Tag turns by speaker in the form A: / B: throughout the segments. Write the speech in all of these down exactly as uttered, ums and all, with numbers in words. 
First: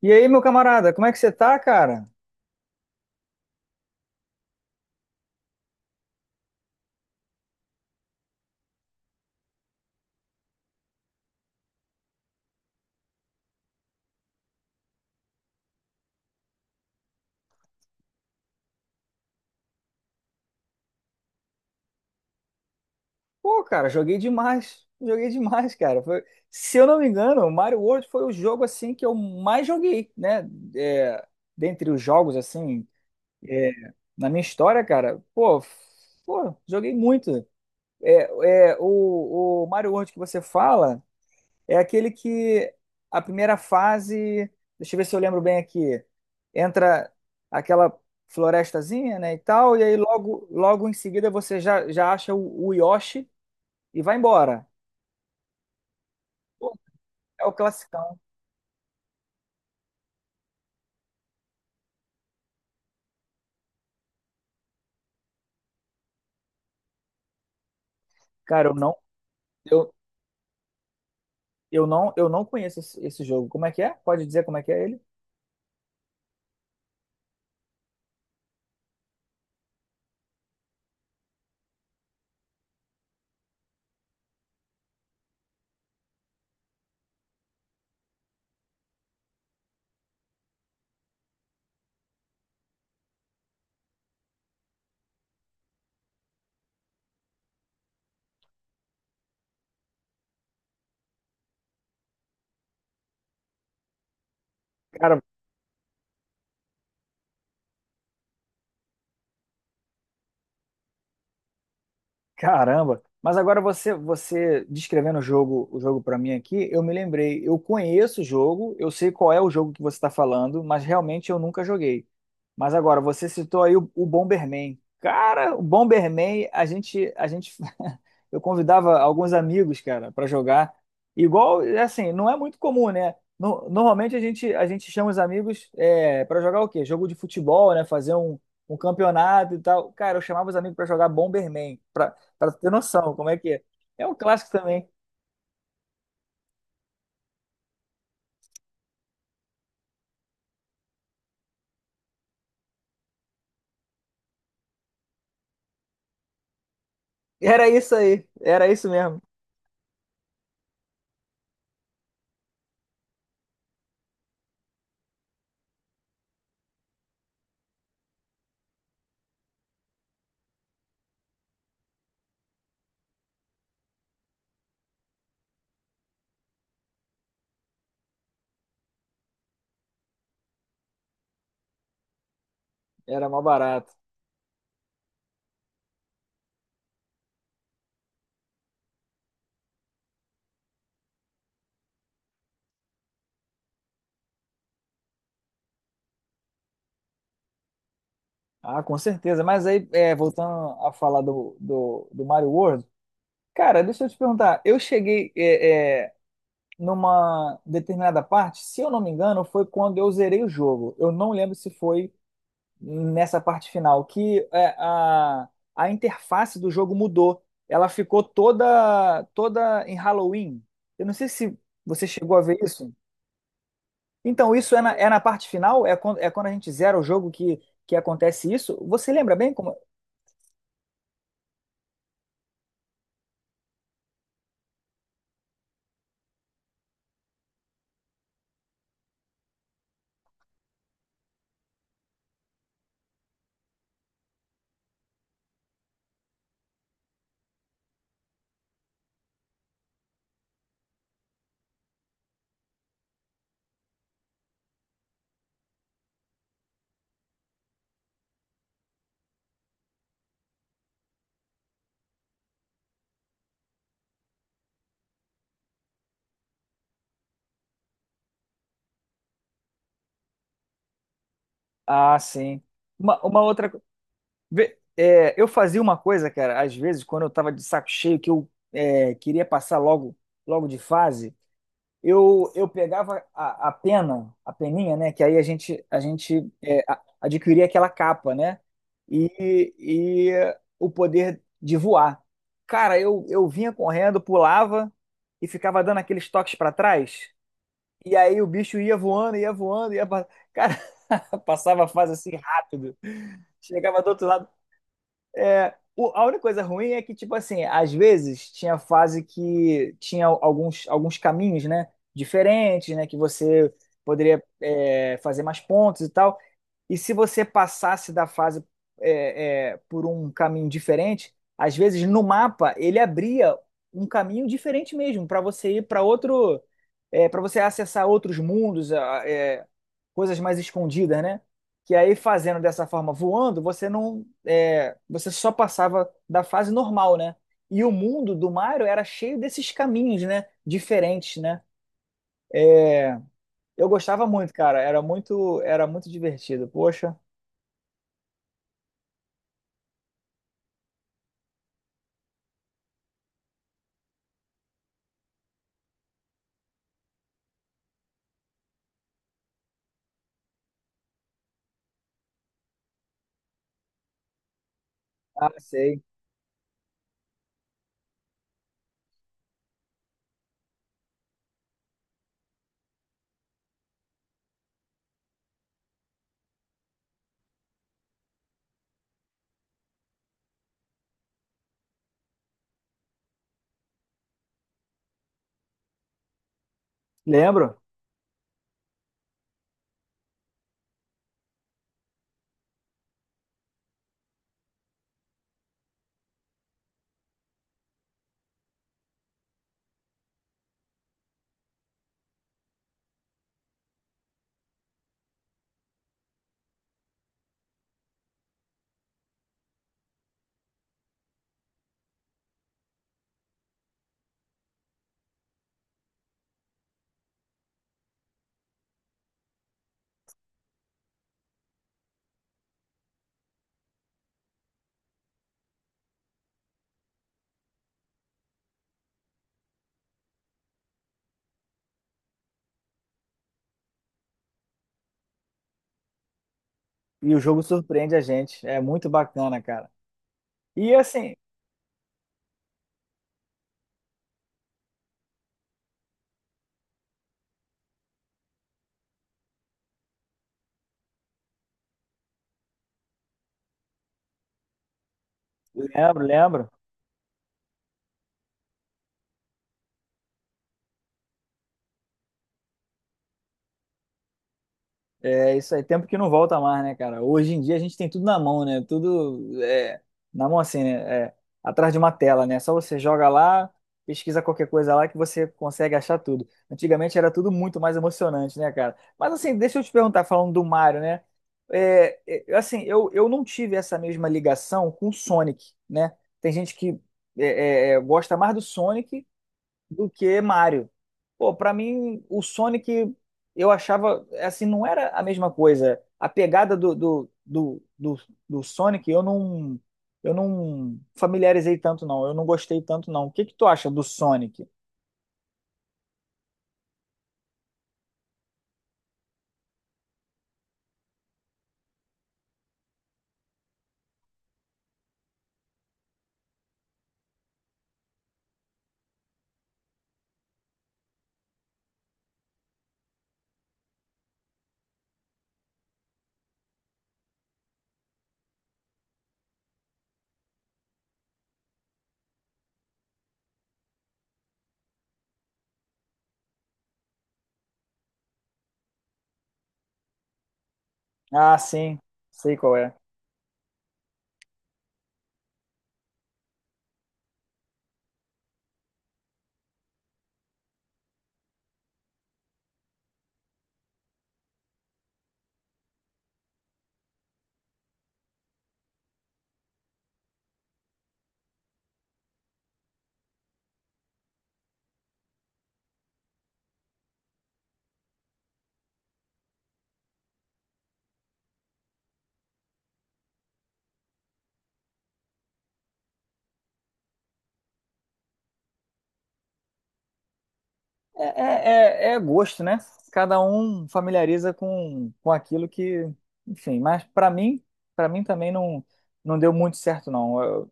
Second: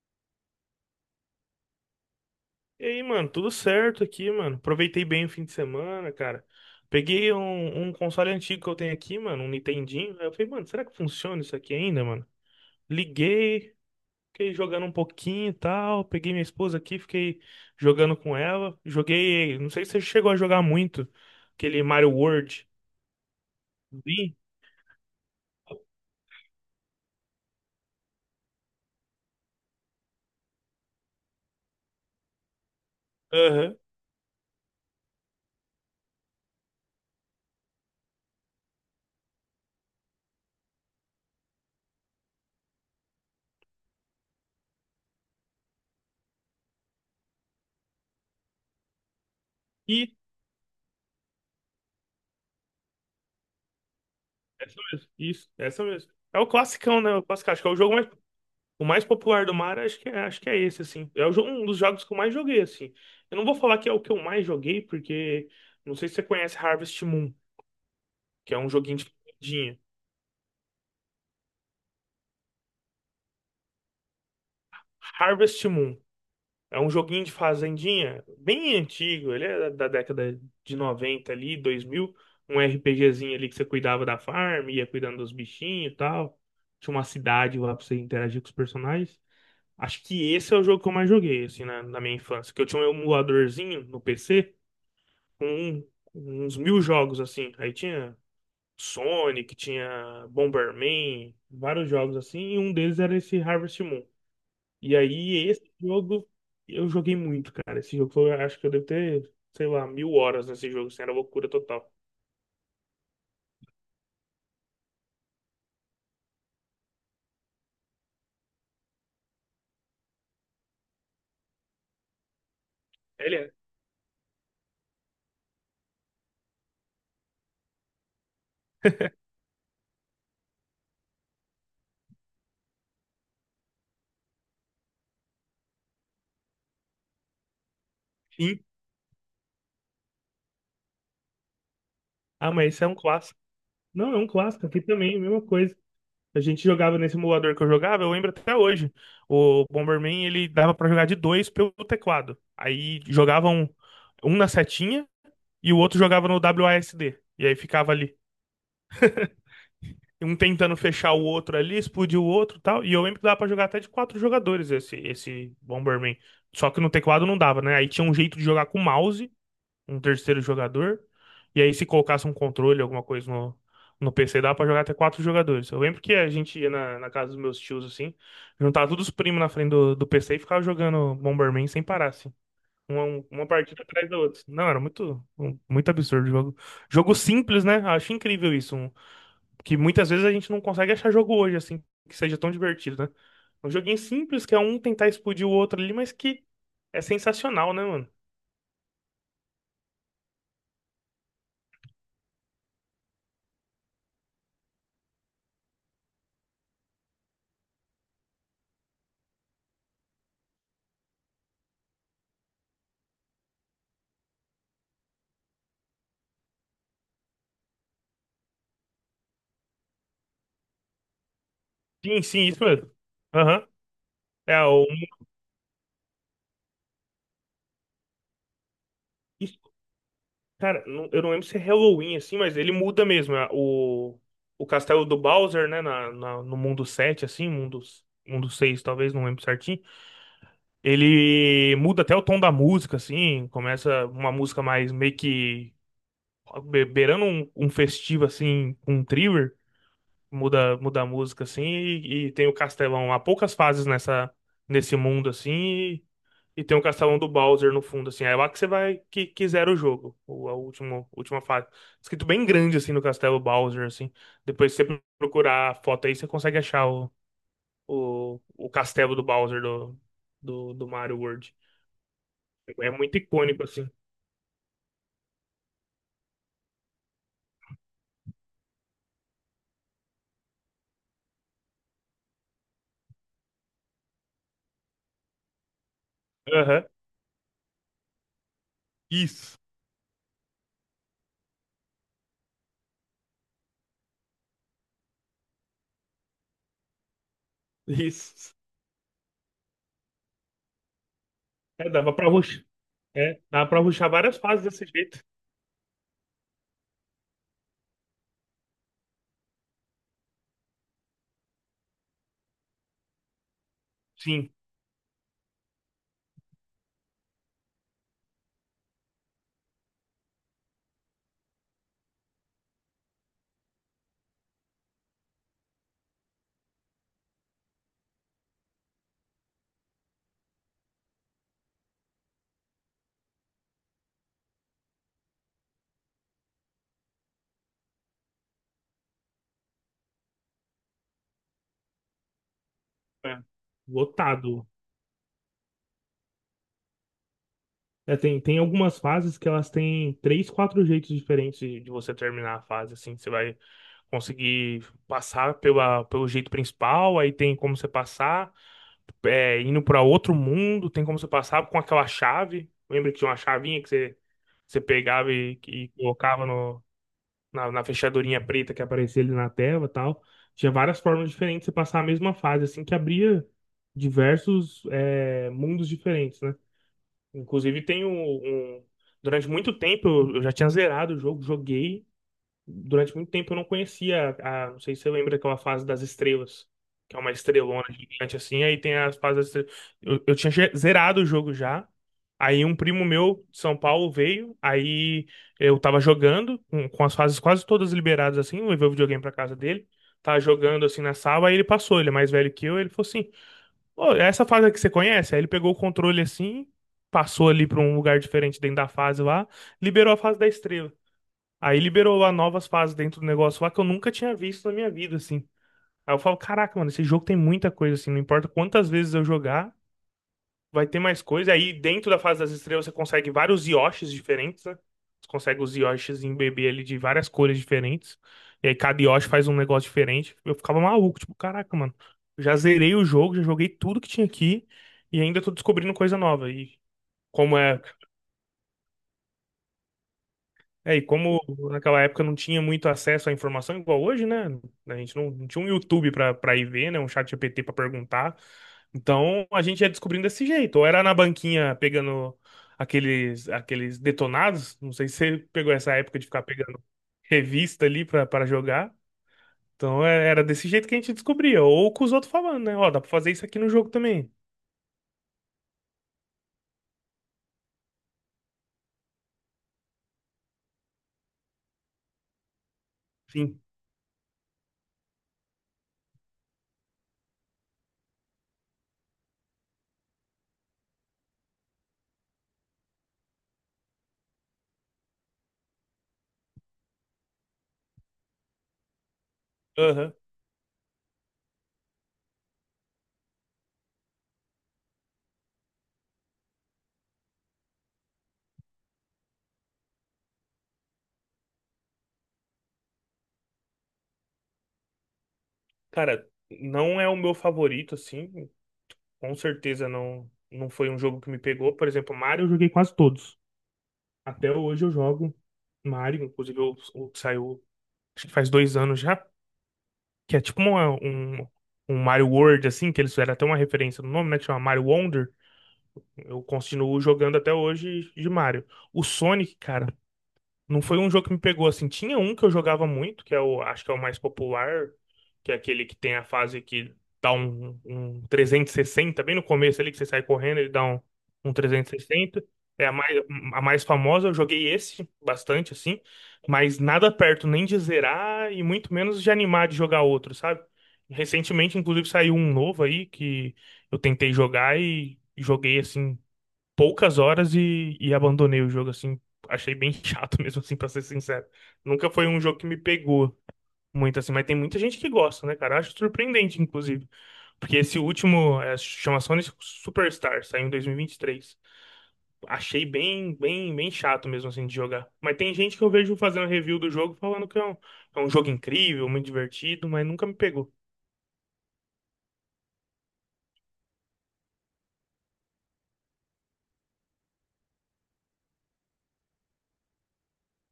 A: E aí, meu camarada, como é que você tá, cara?
B: E aí, mano, tudo certo aqui, mano. Aproveitei bem o fim de semana, cara. Peguei um, um console antigo que eu tenho aqui, mano, um Nintendinho. Aí eu falei, mano, será que funciona isso aqui ainda, mano? Liguei, fiquei jogando um pouquinho e tal. Peguei minha esposa aqui, fiquei jogando com ela. Joguei, não sei se você chegou a jogar muito, aquele Mario World.
A: Pô, cara, joguei
B: Sim,
A: demais. Joguei demais, cara. Foi- Se eu não me engano, o Mario World foi o jogo assim que eu mais joguei, né? É, dentre os jogos assim, é,
B: aham.
A: na minha história, cara. Pô, f- pô, joguei muito. É, é, o, o Mario World que você fala. É aquele que a primeira fase, deixa eu ver se eu lembro bem aqui, entra aquela florestazinha, né, e tal, e aí
B: E
A: logo, logo em seguida você já, já acha o, o Yoshi e vai embora.
B: essa mesmo, isso, essa mesmo. É o
A: Pô,
B: classicão, né? O
A: é
B: clássico,
A: o
B: acho que é o jogo mais
A: classicão.
B: o mais popular do mar, acho que é, acho que é esse, assim. É o jo- um dos jogos que eu mais joguei, assim. Eu não vou falar que é o que eu mais joguei, porque não sei se você conhece Harvest Moon, que é
A: Cara,
B: um
A: eu não,
B: joguinho de fazendinha.
A: eu, eu não, eu não conheço esse, esse jogo. Como é que é? Pode dizer como é que é ele?
B: Harvest Moon é um joguinho de fazendinha bem antigo, ele é da da década de noventa ali, dois mil. Um RPGzinho ali que você cuidava da farm, ia cuidando dos bichinhos e tal. Tinha uma cidade lá pra você interagir com os personagens. Acho que esse é o jogo que eu mais joguei, assim, na, na minha infância, que eu tinha um emuladorzinho no P C com uns mil jogos assim. Aí tinha Sonic, tinha Bomberman, vários jogos assim, e um deles era esse Harvest Moon. E
A: Cara,
B: aí esse jogo eu joguei muito, cara. Esse jogo foi, acho que eu devo ter, sei lá, mil horas nesse jogo, assim, era loucura total.
A: Caramba! Mas agora você você descrevendo o jogo, o jogo para mim aqui, eu me lembrei. Eu conheço o jogo, eu sei qual é o jogo que você está falando, mas realmente eu nunca joguei. Mas agora você
B: Ele é?
A: citou aí o, o Bomberman. Cara, o Bomberman, a gente a gente eu convidava alguns amigos, cara, para jogar. Igual, é assim, não é muito comum, né? No- normalmente a gente a gente chama os amigos é, para jogar o quê? Jogo de futebol, né? Fazer um
B: Sim.
A: um campeonato e tal. Cara, eu chamava os amigos para jogar Bomberman.
B: Ah,
A: Pra ter
B: mas isso é um
A: noção, como é
B: clássico.
A: que é. É
B: Não,
A: um
B: é um
A: clássico
B: clássico aqui
A: também.
B: também, a mesma coisa. A gente jogava nesse emulador que eu jogava, eu lembro até hoje. O Bomberman, ele dava pra jogar de dois pelo teclado. Aí jogavam um um na setinha. E o outro jogava no W A S D. E aí
A: Era
B: ficava
A: isso
B: ali.
A: aí, era isso mesmo.
B: Um tentando fechar o outro ali, explodir o outro e tal. E eu lembro que dava pra jogar até de quatro jogadores esse, esse Bomberman. Só que no teclado não dava, né? Aí tinha um jeito de jogar com mouse, um terceiro jogador. E aí, se colocasse um controle, alguma coisa no, no P C, dava pra jogar até quatro jogadores. Eu lembro que a gente ia na, na casa dos meus tios, assim, juntava todos os primos na frente do, do P C e ficava jogando Bomberman sem parar, assim. Uma, um,
A: Era mó
B: uma partida
A: barato.
B: atrás da outra. Não, era muito, um- muito absurdo o jogo. Jogo simples, né? Acho incrível isso. Um- que muitas vezes a gente não consegue achar jogo hoje, assim, que seja tão divertido, né? Um joguinho simples, que é um tentar explodir o outro ali, mas que é sensacional, né, mano?
A: Ah, com certeza. Mas aí, é, voltando a falar do, do, do Mario World, cara, deixa eu te perguntar. Eu cheguei é, é, numa determinada parte, se eu não me engano, foi quando eu zerei o jogo. Eu não lembro se foi nessa parte final, que é, a, a interface do jogo mudou. Ela ficou toda, toda em Halloween. Eu não sei se você
B: Sim,
A: chegou a
B: sim,
A: ver
B: isso mesmo.
A: isso.
B: Aham.
A: Então,
B: É,
A: isso é
B: o,
A: na, é
B: um,
A: na parte final? É quando, é quando a gente zera o jogo que, que acontece isso? Você lembra bem
B: isso-
A: como.
B: cara, não- eu não lembro se é Halloween, assim, mas ele muda mesmo. é, O, o castelo do Bowser, né, na, na- no mundo sete, assim, mundo, mundo seis talvez, não lembro certinho. Ele muda até o tom da música, assim, começa uma música mais meio que be- beirando um, um festivo, assim, com um thriller. Muda, muda a música, assim, e, e tem o Castelão. Há poucas fases nessa, nesse mundo, assim, e, e tem o Castelão do Bowser no fundo, assim. É lá que você vai, que quiser o jogo, o, a última, última fase. Escrito bem grande, assim, no Castelo Bowser, assim. Depois, se você procurar a foto aí, você consegue achar o, o, o Castelo do Bowser do, do, do Mario World.
A: Ah, sim.
B: É muito
A: Uma, uma
B: icônico,
A: outra. co-
B: assim.
A: Vê, é, eu fazia uma coisa, cara, às vezes, quando eu tava de saco cheio, que eu é, queria passar logo, logo de fase. Eu, eu pegava a, a pena, a peninha, né? Que aí a gente, a gente é,
B: Aham.
A: a- adquiria aquela capa, né?
B: Isso.
A: E, e o poder de voar. Cara, eu, eu vinha correndo, pulava e ficava dando aqueles toques para trás. E aí o
B: Isso.
A: bicho ia voando, ia voando, ia. pa- Cara, passava a
B: É,
A: fase
B: dava pra
A: assim
B: ruxar.
A: rápido.
B: É, dava pra
A: Chegava do
B: ruxar
A: outro
B: várias
A: lado
B: fases desse jeito.
A: é, o- a única coisa ruim é que, tipo assim, às vezes tinha fase que tinha alguns, alguns caminhos, né? Diferentes, né? Que você poderia,
B: Sim.
A: é, fazer mais pontos e tal. E se você passasse da fase é, é, por um caminho diferente, às vezes no mapa ele abria um caminho diferente mesmo, para você ir para outro, para você acessar outros mundos, a- é, coisas mais escondidas, né? Que aí fazendo dessa forma, voando, você não, é, você só passava da fase normal, né? E o mundo do Mario era cheio desses caminhos, né? Diferentes, né?
B: É.
A: Eu gostava muito,
B: Lotado.
A: cara. Era muito, era muito divertido. Poxa,
B: É, tem, tem algumas fases que elas têm três, quatro jeitos diferentes de, de você terminar a fase, assim. Você vai conseguir passar pela, pelo jeito principal, aí tem como você passar, é, indo pra outro mundo, tem como você passar com aquela chave. Lembra que tinha uma chavinha que você, você pegava
A: ah,
B: e, e
A: sei.
B: colocava no, na, na fechadurinha preta que aparecia ali na tela e tal. Tinha várias formas diferentes de você passar a mesma fase, assim, que abria diversos é, mundos diferentes, né? Inclusive tem. um, um- Durante muito tempo eu eu já tinha zerado o jogo, joguei. Durante muito tempo eu não conhecia, a, não sei se você lembra aquela fase das estrelas, que é uma
A: Lembro.
B: estrelona gigante assim, aí tem as fases das estrelas. Eu, eu tinha ge- zerado o jogo já. Aí um primo meu de São Paulo veio, aí eu tava jogando com, com as fases quase todas liberadas, assim, eu levei o videogame pra casa dele, tava jogando assim na sala, aí ele passou, ele é mais velho que eu, ele falou assim: "Ô, é essa fase que você conhece?" Aí ele pegou o controle assim, passou ali pra um lugar diferente dentro da fase lá, liberou a fase da estrela. Aí liberou lá novas fases dentro do negócio lá que eu nunca tinha visto na minha vida, assim. Aí eu falo, caraca, mano, esse jogo tem muita coisa, assim, não importa quantas vezes eu jogar, vai ter mais coisa. Aí dentro da fase das estrelas você consegue vários Yoshis diferentes, né? Você consegue os Yoshis em bebê ali de várias cores diferentes. E aí cada Yoshi faz um negócio diferente. Eu ficava maluco, tipo, caraca, mano, já zerei o jogo, já joguei tudo que tinha aqui e ainda tô descobrindo coisa nova. E
A: E o
B: como
A: jogo
B: é
A: surpreende a gente. É muito bacana, cara. E
B: É, e
A: assim,
B: como naquela época não tinha muito acesso à informação igual hoje, né? A gente não, não tinha um YouTube pra para ir ver, né? Um chat G P T pra perguntar. Então a gente ia descobrindo desse jeito. Ou era na banquinha pegando aqueles aqueles detonados. Não sei se você pegou essa época
A: lembro,
B: de ficar
A: lembro.
B: pegando revista ali pra para jogar. Então é- era desse jeito que a gente descobria. Ou com os outros falando, né? Ó, dá pra fazer isso aqui no jogo também.
A: É isso aí. Tempo que não volta mais, né, cara? Hoje em dia a gente tem tudo na mão, né? Tudo é, na mão assim, né? É, atrás de uma tela, né? Só você joga
B: Sim.
A: lá, pesquisa qualquer coisa lá que você consegue achar tudo. Antigamente era tudo muito mais emocionante, né, cara? Mas assim, deixa eu te perguntar, falando do Mario, né? É, é, assim, eu, eu não tive essa mesma ligação com o Sonic, né? Tem gente que é, é, é, gosta mais do Sonic do
B: Aham.
A: que Mario. Pô, pra mim, o Sonic eu achava assim, não era a mesma coisa. A pegada do, do, do, do, do Sonic eu não eu não familiarizei tanto, não. Eu não gostei tanto, não. O que que tu acha do Sonic?
B: Cara, não é o meu favorito, assim. Com certeza não, não foi um jogo que me pegou. Por exemplo, Mario eu joguei quase todos. Até hoje eu jogo Mario, inclusive o, o que saiu, acho que faz dois anos já, que é tipo uma- um, um Mario World, assim, que eles fizeram até uma referência no nome, né? Que chama Mario Wonder. Eu continuo jogando até hoje de Mario. O Sonic, cara, não foi um jogo que me pegou assim. Tinha um que eu jogava muito, que é o, acho que é o mais popular, que é aquele que tem a fase que dá um, um trezentos e sessenta bem no começo ali, que você sai correndo, ele dá um, um
A: Ah,
B: trezentos
A: sim,
B: e sessenta
A: sei qual
B: É a
A: é.
B: mais, a mais famosa, eu joguei esse bastante, assim, mas nada perto nem de zerar e muito menos de animar de jogar outro, sabe? Recentemente, inclusive, saiu um novo aí que eu tentei jogar e joguei assim poucas horas e, e abandonei o jogo, assim. Achei bem chato mesmo, assim, pra ser sincero. Nunca foi um jogo que me pegou muito, assim, mas tem muita gente que gosta, né, cara? Acho surpreendente, inclusive. Porque esse último é, chama Sonic Superstar, saiu em dois mil e vinte e três. Achei bem, bem, bem chato mesmo, assim, de jogar. Mas tem gente que eu vejo fazendo review do jogo falando que é um, é um jogo incrível, muito divertido, mas nunca me pegou.
A: É, é, é- É gosto, né? Cada um familiariza com, com aquilo que, enfim, mas pra mim, para mim também não, não deu muito certo, não.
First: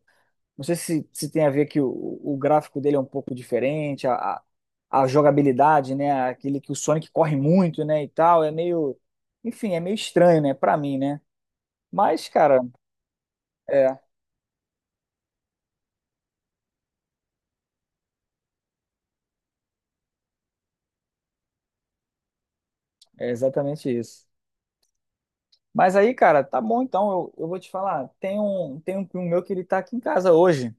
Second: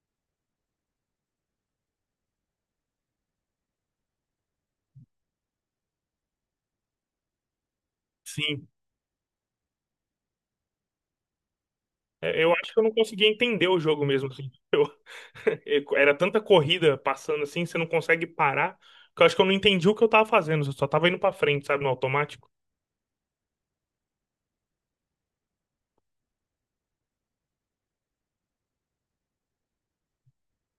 A: Não sei se, se tem a ver que o, o gráfico dele é um pouco diferente, a, a, a jogabilidade, né? Aquele que o Sonic corre muito, né? E tal, é
B: Sim.
A: meio. Enfim, é meio estranho, né? Pra mim, né? Mas,
B: É, eu
A: cara,
B: acho que eu não consegui entender o
A: é,
B: jogo mesmo, assim. Era tanta corrida passando assim, você não consegue parar. Que eu acho que eu não entendi o que eu tava fazendo. Eu só tava indo pra frente, sabe, no automático.
A: é exatamente isso. Mas aí, cara, tá bom então. Eu, eu vou te falar, tem um, tem um primo meu que ele tá aqui em casa hoje.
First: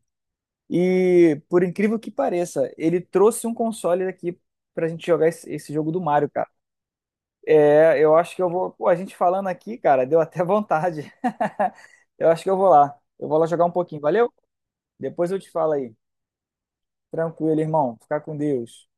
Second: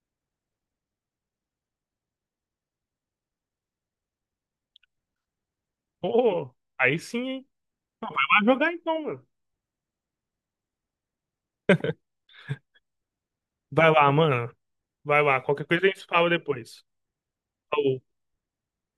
A: E, por incrível que pareça, ele trouxe um console aqui pra gente jogar esse, esse jogo do Mario, cara.
B: Pô, aí sim, hein?
A: É, eu acho que
B: Vai
A: eu vou.
B: jogar
A: Pô, a
B: então,
A: gente
B: mano.
A: falando aqui, cara, deu até vontade. Eu acho que eu vou lá. Eu vou lá jogar um
B: Vai
A: pouquinho,
B: lá,
A: valeu?
B: mano. Vai
A: Depois eu
B: lá.
A: te
B: Qualquer
A: falo
B: coisa a
A: aí.
B: gente se fala depois.
A: Tranquilo, irmão.
B: Falou.
A: Fica com Deus.